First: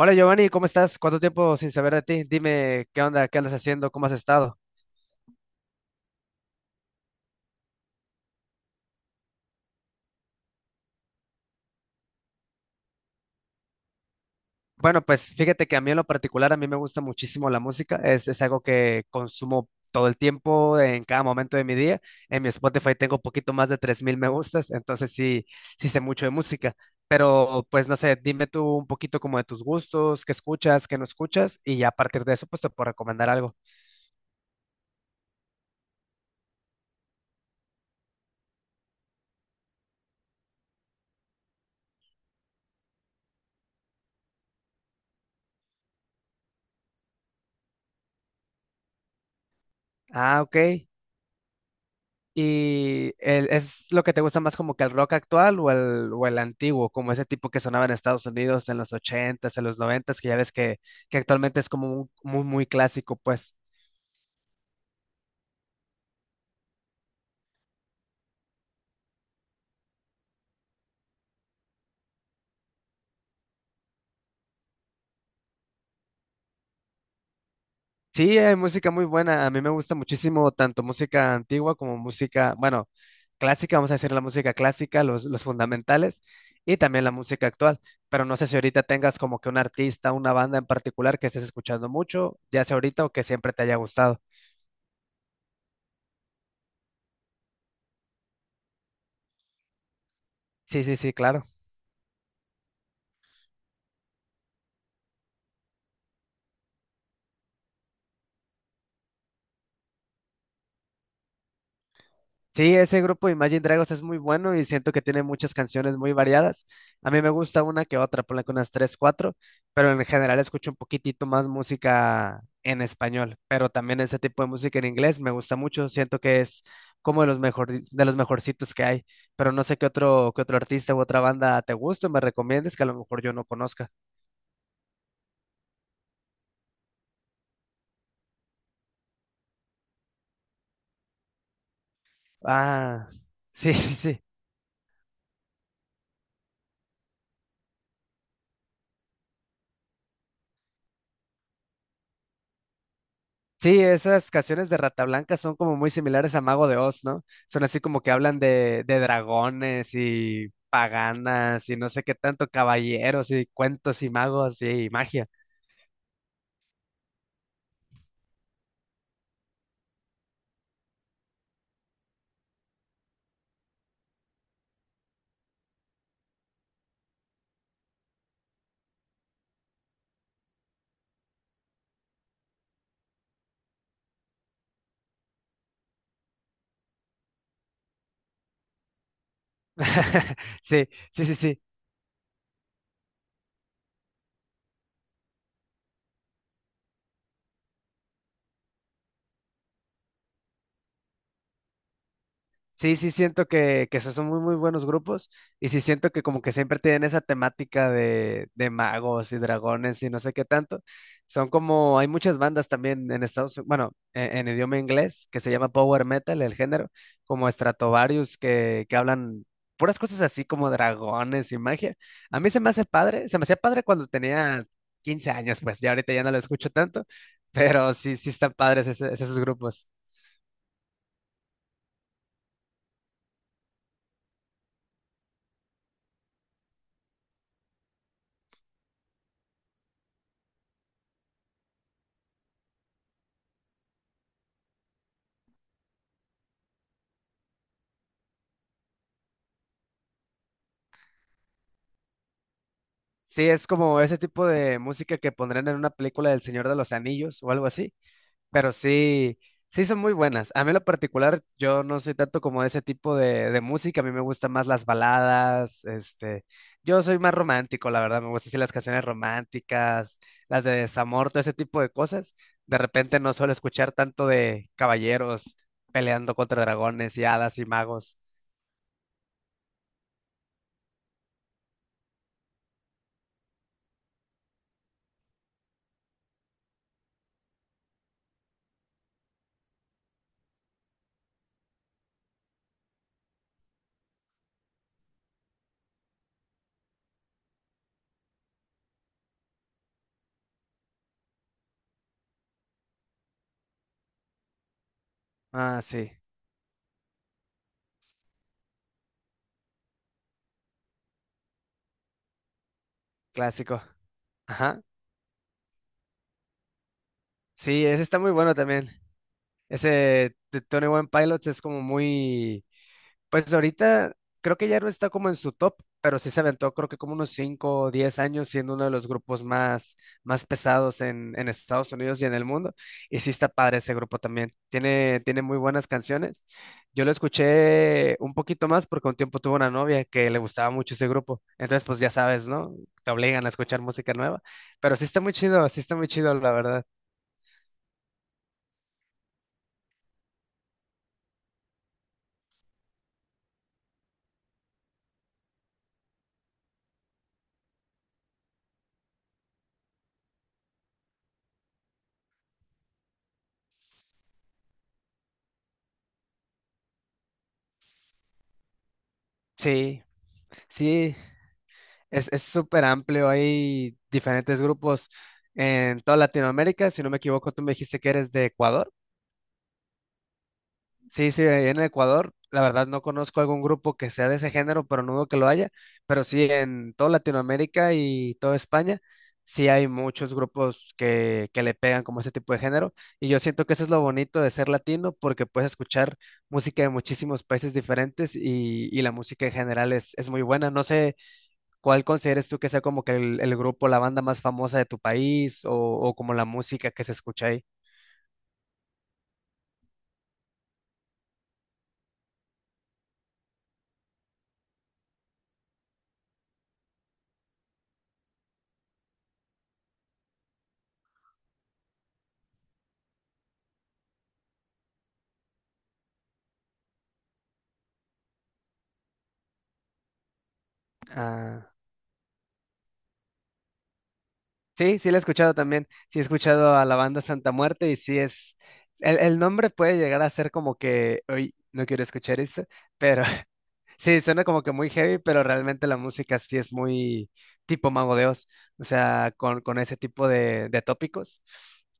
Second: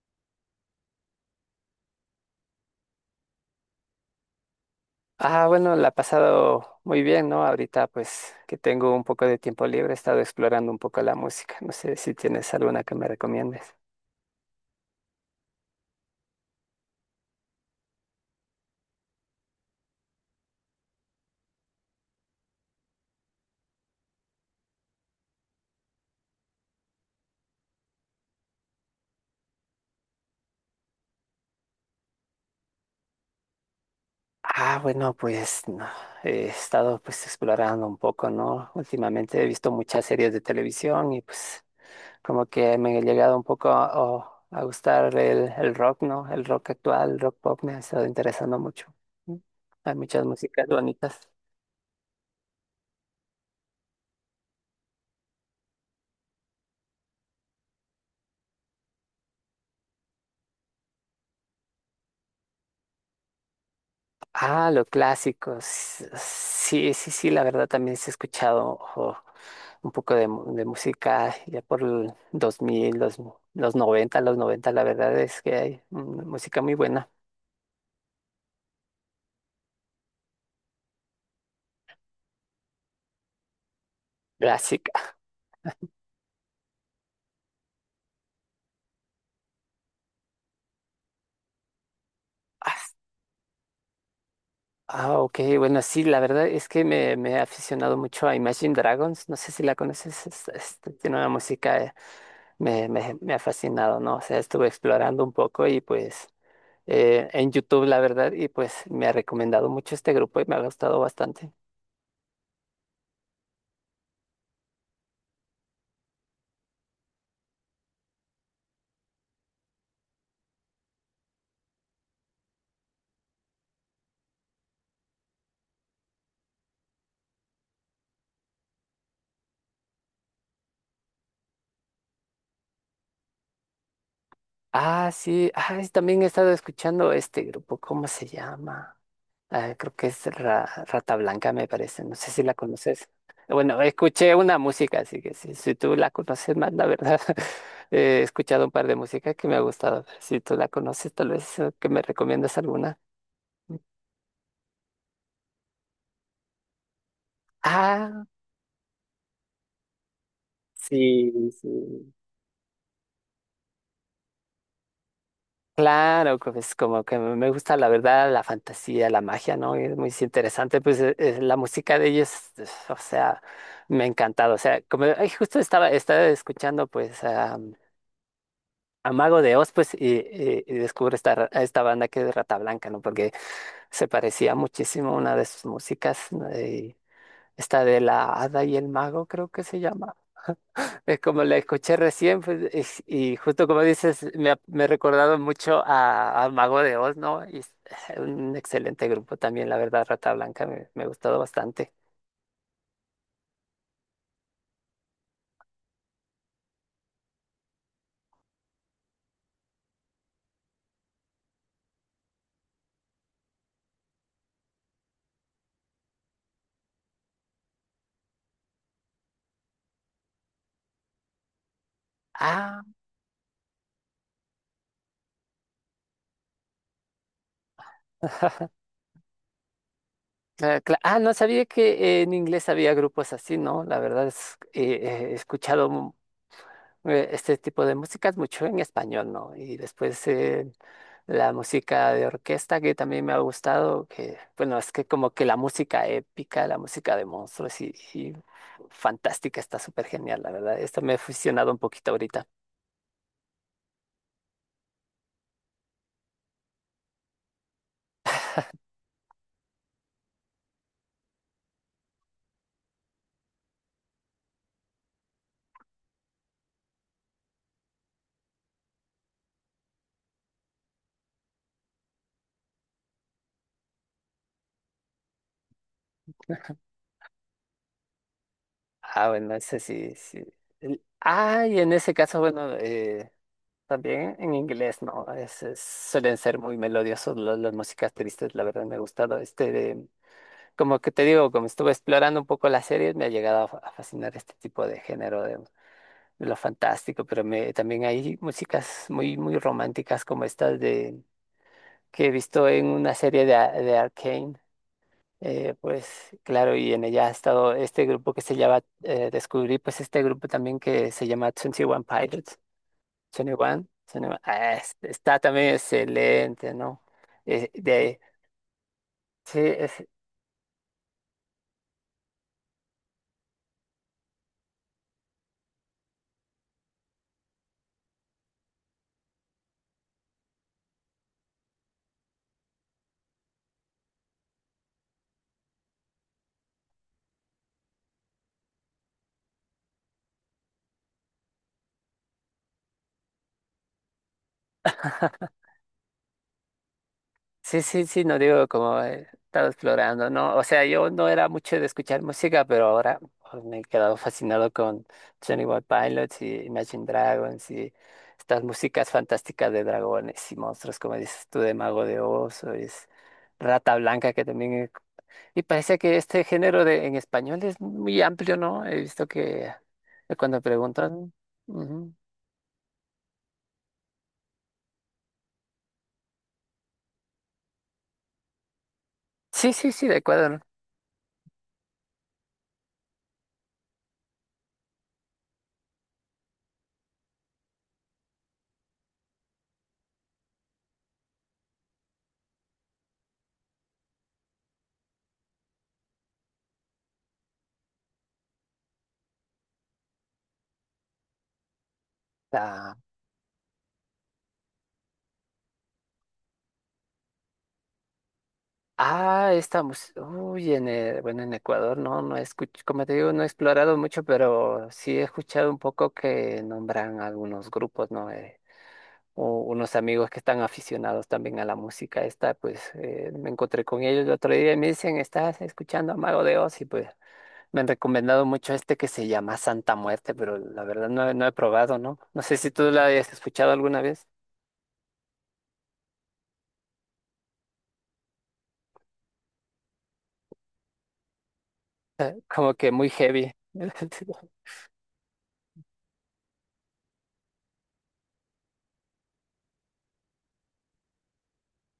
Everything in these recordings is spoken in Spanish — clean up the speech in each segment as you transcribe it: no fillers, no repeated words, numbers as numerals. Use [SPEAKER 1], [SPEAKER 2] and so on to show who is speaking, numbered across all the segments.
[SPEAKER 1] Hola Giovanni, ¿cómo estás? ¿Cuánto tiempo sin saber de ti? Dime, ¿qué onda? ¿Qué andas haciendo? ¿Cómo has estado?
[SPEAKER 2] Ah, bueno, la he pasado muy bien, ¿no? Ahorita pues que tengo un poco de tiempo libre, he estado explorando un poco la música. No sé si tienes alguna que me recomiendes.
[SPEAKER 1] Bueno, pues fíjate que a mí en lo particular, a mí me gusta muchísimo la música. Es algo que consumo todo el tiempo, en cada momento de mi día. En mi Spotify tengo un poquito más de 3000 me gustas, entonces sí, sí sé mucho de música. Pero pues no sé, dime tú un poquito como de tus gustos, qué escuchas, qué no escuchas, y ya a partir de eso pues te puedo recomendar algo.
[SPEAKER 2] Ah, bueno, pues no, he estado pues explorando un poco, ¿no? Últimamente he visto muchas series de televisión y pues como que me ha llegado un poco a gustar el rock, ¿no? El rock actual, el rock pop me ha estado interesando mucho. Mm. Hay muchas
[SPEAKER 1] Ah, ok.
[SPEAKER 2] músicas bonitas.
[SPEAKER 1] ¿Y el- es lo que te gusta más como que el rock actual o el antiguo, como ese tipo que sonaba en Estados Unidos en los ochentas en los noventas que ya ves que actualmente es como un- muy, muy clásico, pues?
[SPEAKER 2] Ah, lo clásico. Sí, sí, sí, la verdad también se ha escuchado ojo, un poco de música ya por el 2000, los 90, los 90, la verdad es que hay música muy buena,
[SPEAKER 1] Sí, hay música muy buena. A mí me gusta muchísimo tanto música antigua como música, bueno, clásica, vamos a decir la música clásica,
[SPEAKER 2] clásica.
[SPEAKER 1] los fundamentales, y también la música actual. Pero no sé si ahorita tengas como que un artista, una banda en particular que estés escuchando mucho, ya sea
[SPEAKER 2] Ah,
[SPEAKER 1] ahorita o que siempre te haya gustado.
[SPEAKER 2] ah, ok, bueno, sí, la verdad es que me he aficionado mucho a Imagine Dragons, no sé si la conoces,
[SPEAKER 1] Sí, sí, sí,
[SPEAKER 2] tiene una
[SPEAKER 1] claro.
[SPEAKER 2] música. Me ha fascinado, ¿no? O sea, estuve explorando un poco y pues en YouTube, la verdad, y pues me ha recomendado mucho este grupo y me ha gustado bastante.
[SPEAKER 1] Sí, ese grupo Imagine Dragons es muy bueno y siento que tiene muchas canciones muy variadas. A mí me gusta una que otra, ponle que unas tres, cuatro, pero en general escucho un poquitito más música en español, pero también ese tipo de música en inglés me gusta mucho, siento que es como de los mejor, de los mejorcitos que hay, pero no sé qué otro artista u otra banda te gusta o me recomiendes que a lo mejor yo no conozca.
[SPEAKER 2] Ah, sí, ah, también he estado escuchando este grupo, ¿cómo se llama? Ah, creo que es Rata Blanca, me parece, no sé si la conoces.
[SPEAKER 1] Ah, sí,
[SPEAKER 2] Bueno,
[SPEAKER 1] sí, sí.
[SPEAKER 2] escuché una música, así que si tú la conoces más, la verdad, he escuchado un par de músicas que me ha gustado. Si tú la conoces, tal vez que me recomiendas alguna.
[SPEAKER 1] Sí, esas canciones de Rata Blanca son como muy similares a Mago de Oz, ¿no? Son así como que
[SPEAKER 2] Ah,
[SPEAKER 1] hablan de dragones y
[SPEAKER 2] sí,
[SPEAKER 1] paganas y no sé
[SPEAKER 2] sí.
[SPEAKER 1] qué tanto, caballeros y cuentos y magos y magia.
[SPEAKER 2] Claro, pues como que me gusta la verdad, la fantasía, la magia, ¿no? Es muy interesante, pues la música de ellos. eh, o sea, me ha encantado, o sea, como ay, justo estaba escuchando pues a Mago de Oz, pues, y descubro a esta banda que es Rata Blanca, ¿no? Porque se parecía muchísimo a una de sus músicas, ¿no? Y esta de la Hada y el Mago, creo que se llama.
[SPEAKER 1] Sí,
[SPEAKER 2] Es
[SPEAKER 1] sí, sí,
[SPEAKER 2] como la
[SPEAKER 1] sí.
[SPEAKER 2] escuché recién, pues, y justo como dices, me ha recordado mucho a Mago de Oz, ¿no? Y es un excelente grupo también, la verdad, Rata Blanca, me ha gustado bastante.
[SPEAKER 1] Sí, sí siento que esos son muy, muy buenos grupos y sí siento que como que siempre tienen esa temática de magos y dragones y no sé qué tanto. Son como, hay muchas bandas también en Estados Unidos, bueno, en idioma inglés que se llama power metal, el género, como Stratovarius que hablan puras cosas así como dragones y magia. A mí se me
[SPEAKER 2] Ah,
[SPEAKER 1] hace padre, se me hacía padre cuando tenía 15 años, pues ya ahorita ya no lo escucho tanto, pero sí, sí están padres ese- esos grupos.
[SPEAKER 2] no sabía que en inglés había grupos así, ¿no? La verdad, he escuchado. Este tipo de músicas mucho en español, ¿no? Y después la música de orquesta que también me ha gustado, que bueno, es que como que la música épica, la música de monstruos y fantástica está súper genial, la verdad. Esto me he fusionado un poquito ahorita.
[SPEAKER 1] Sí, es como ese tipo de música que pondrían en una película del Señor de los Anillos o algo así, pero sí, sí son muy buenas. A mí en lo particular, yo no soy tanto como de ese tipo de música, a mí me gustan más las baladas, este, yo soy más romántico, la verdad, me gustan así las canciones románticas, las de desamor, todo ese tipo de cosas. De repente no suelo escuchar tanto de caballeros peleando contra dragones y hadas y magos.
[SPEAKER 2] Ah, bueno, ese sí sí Ah, y en ese caso, bueno, también en inglés, ¿no? Suelen ser muy melodiosos las músicas tristes, la verdad me ha gustado. Este de Como que te digo, como estuve explorando un poco las series, me ha llegado a fascinar este tipo de género de lo fantástico, pero también hay músicas muy, muy románticas como estas que he visto en una serie de Arcane.
[SPEAKER 1] Ah, sí,
[SPEAKER 2] Pues claro, y en ella ha estado este grupo que se llama, descubrí pues este grupo también que se llama twenty One Pilots, 21,
[SPEAKER 1] clásico.
[SPEAKER 2] One twenty one,
[SPEAKER 1] Ajá.
[SPEAKER 2] está también excelente, ¿no? Eh,
[SPEAKER 1] Sí, ese está
[SPEAKER 2] de,
[SPEAKER 1] muy bueno también.
[SPEAKER 2] sí,
[SPEAKER 1] Ese de Tony One Pilots es como muy, pues ahorita creo que ya no está como en su top, pero sí se aventó creo que como unos 5 o 10 años siendo uno de los grupos más, más pesados en Estados Unidos y en el mundo. Y sí está padre ese grupo también. Tiene muy buenas canciones. Yo lo escuché un poquito más porque un tiempo tuve una novia que le gustaba mucho ese grupo. Entonces, pues ya sabes, ¿no? Te obligan a escuchar música nueva. Pero sí está muy chido, sí está muy chido, la verdad.
[SPEAKER 2] Sí, sí, sí, no digo como estaba explorando, ¿no? O sea, yo no era mucho de escuchar música, pero ahora pues, me he quedado fascinado con Johnny One Pilots y Imagine Dragons y estas músicas fantásticas de dragones y monstruos, como dices tú, de Mago de Oz, o es Rata Blanca, que también. Y parece que este género en español es muy amplio, ¿no? He visto que,
[SPEAKER 1] Sí,
[SPEAKER 2] que cuando
[SPEAKER 1] sí,
[SPEAKER 2] preguntan. Ujú.
[SPEAKER 1] es súper amplio, hay diferentes grupos en toda Latinoamérica. Si no me equivoco, tú me dijiste que eres de Ecuador.
[SPEAKER 2] Sí, sí, sí, de acuerdo, ¿no?
[SPEAKER 1] Sí, sí, ahí en Ecuador. La verdad no conozco algún grupo que sea de ese género, pero no dudo que lo haya. Pero sí, en toda Latinoamérica y toda España, sí hay muchos grupos que le pegan como ese tipo de género. Y yo siento que eso es lo bonito de ser latino, porque puedes escuchar música de muchísimos países diferentes y la música en general es muy buena. No sé. ¿Cuál consideras tú que sea
[SPEAKER 2] Ah.
[SPEAKER 1] como que el grupo, la banda más famosa de tu país o como la música que se escucha ahí?
[SPEAKER 2] Ah, esta música. Uy, bueno, en Ecuador no como te digo, no he explorado mucho, pero sí he escuchado un poco que nombran algunos grupos, ¿no? Unos amigos que están aficionados también a la música esta, pues me encontré con ellos el otro día y me dicen, ¿estás escuchando a Mago de Oz? Y pues me han recomendado mucho este que se llama Santa Muerte, pero la verdad no, no he
[SPEAKER 1] Ah,
[SPEAKER 2] probado, ¿no? No sé si tú la hayas escuchado alguna vez,
[SPEAKER 1] sí, sí la he escuchado también. Sí he escuchado a la banda Santa Muerte y sí es... El nombre puede llegar a ser como que, hoy no quiero escuchar esto,
[SPEAKER 2] como que muy
[SPEAKER 1] pero
[SPEAKER 2] heavy.
[SPEAKER 1] sí, suena como que muy heavy, pero realmente la música sí es muy tipo Mago de Oz, o sea, con ese tipo de tópicos.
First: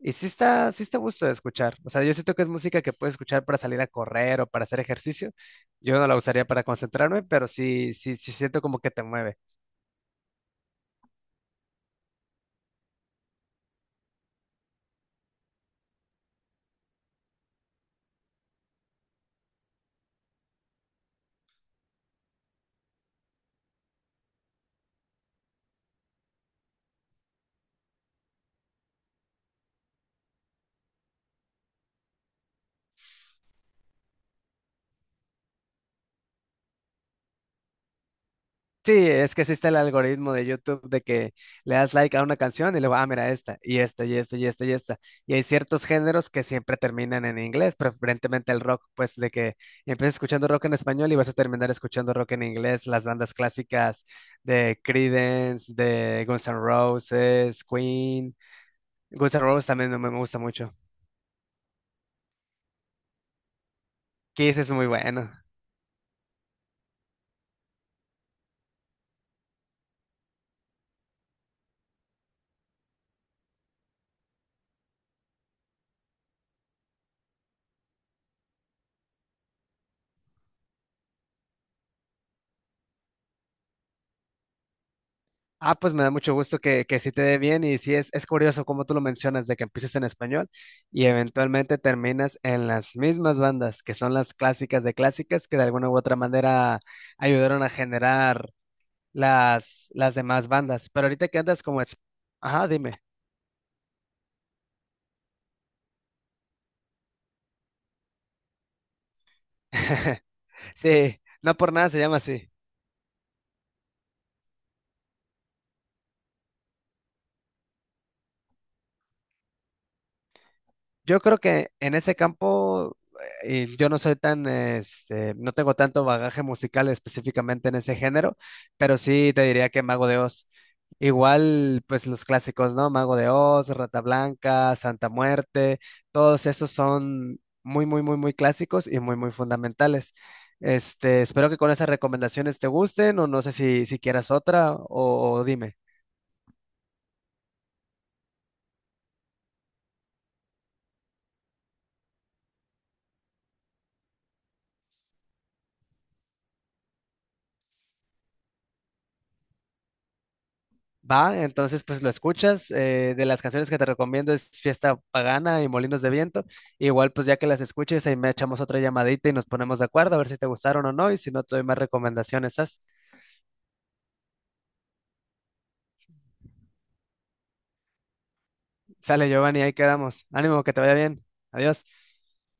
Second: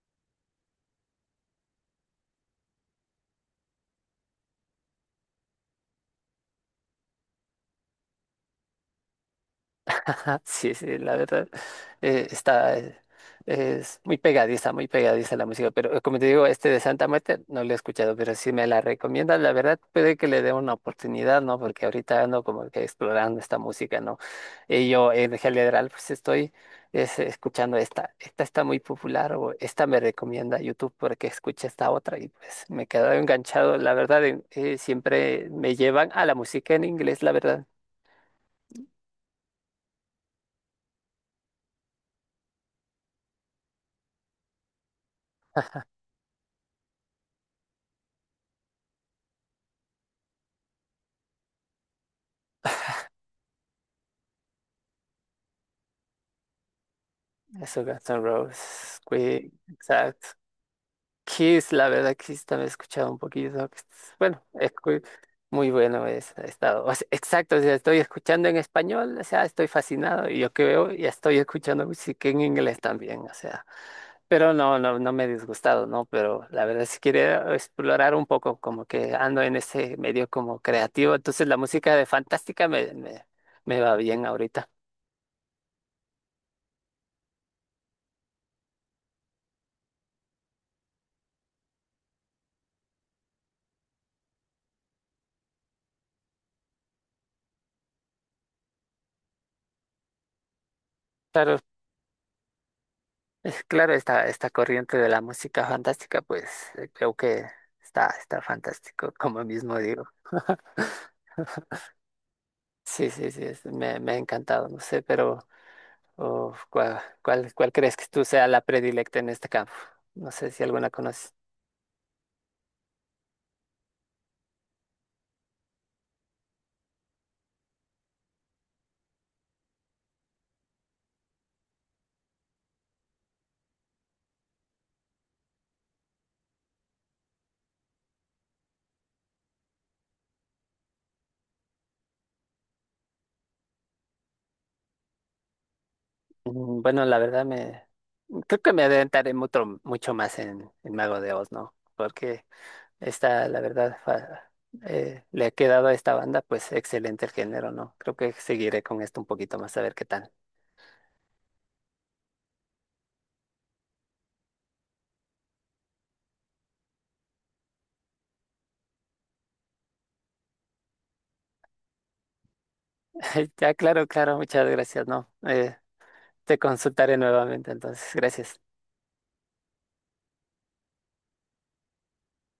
[SPEAKER 1] Y sí está a gusto de escuchar. O sea, yo siento que es música que puedes escuchar para salir a correr o para hacer ejercicio. Yo no la usaría para concentrarme, pero sí, sí, sí siento como que te mueve.
[SPEAKER 2] Sí, sí, la verdad, eh, está, eh, es muy pegadiza la música, pero como te digo, este de Santa Muerte no lo he escuchado, pero si me la recomiendas, la verdad, puede que le dé una oportunidad, ¿no? Porque ahorita ando como que explorando esta música, ¿no? Y yo en general, pues estoy escuchando esta, esta está muy popular o esta me recomienda YouTube porque escuché esta otra y pues me he quedado enganchado, la verdad, siempre me llevan a la música en inglés, la verdad.
[SPEAKER 1] Sí, es que existe el algoritmo de YouTube de que le das like a una canción y luego, ah, mira, esta, y esta, y esta, y esta, y esta. Y hay ciertos géneros que siempre terminan en inglés, preferentemente el rock, pues de que empiezas escuchando rock en español y vas a terminar escuchando rock en inglés, las bandas clásicas de Creedence, de Guns N' Roses,
[SPEAKER 2] Eso, Guns N'
[SPEAKER 1] Queen.
[SPEAKER 2] Roses,
[SPEAKER 1] Guns N'
[SPEAKER 2] Queen,
[SPEAKER 1] Roses también me
[SPEAKER 2] exacto.
[SPEAKER 1] gusta mucho.
[SPEAKER 2] Kiss, la verdad, Kiss también he escuchado un poquito. Bueno,
[SPEAKER 1] Kiss es muy bueno.
[SPEAKER 2] muy bueno es, ha estado. O sea, exacto, o sea, estoy escuchando en español, o sea, estoy fascinado. Y yo que veo, ya estoy escuchando música en inglés también, o sea. Pero no, no, no me he disgustado, ¿no? Pero la verdad, si quiero explorar un poco, como que ando en ese medio como creativo, entonces la música de Fantástica me va bien ahorita.
[SPEAKER 1] Ah, pues me da mucho gusto que sí te dé bien y sí es curioso como tú lo mencionas de que empieces en español y eventualmente terminas en las mismas bandas que son las clásicas de clásicas que de alguna u otra manera ayudaron a generar las demás bandas. Pero ahorita que
[SPEAKER 2] Claro,
[SPEAKER 1] andas como... ex- Ajá, dime.
[SPEAKER 2] Es claro, esta corriente de la música fantástica, pues creo que está fantástico, como mismo digo.
[SPEAKER 1] Sí, no por nada se llama así.
[SPEAKER 2] Sí, sí, sí, me ha encantado, no sé, pero oh, ¿cuál crees que tú sea la predilecta en este campo? No sé si alguna
[SPEAKER 1] Yo
[SPEAKER 2] conoces.
[SPEAKER 1] creo que en ese campo yo no soy tan, este, no tengo tanto bagaje musical específicamente en ese género, pero sí te diría que Mago de Oz. Igual, pues los clásicos, ¿no? Mago de Oz, Rata Blanca, Santa Muerte, todos esos son muy, muy, muy, muy clásicos y muy, muy fundamentales. Este, espero que con esas recomendaciones te gusten o no sé si, si quieras otra o dime.
[SPEAKER 2] Bueno, la verdad me creo que me adentraré mucho, mucho más en Mago de Oz, ¿no? Porque esta, la verdad, le ha quedado a esta banda, pues excelente el género, ¿no? Creo que seguiré con esto un poquito más a ver qué tal.
[SPEAKER 1] Va, entonces pues lo escuchas. De las canciones que te recomiendo es Fiesta Pagana y Molinos de Viento. Igual pues ya que las escuches ahí me echamos otra llamadita y nos ponemos de acuerdo a ver si te gustaron o no y si no te doy más recomendaciones. Sas.
[SPEAKER 2] Ya, claro, claro, muchas gracias, ¿no? Te consultaré nuevamente, entonces, gracias.
[SPEAKER 1] Sale Giovanni, ahí quedamos. Ánimo, que te vaya bien. Adiós.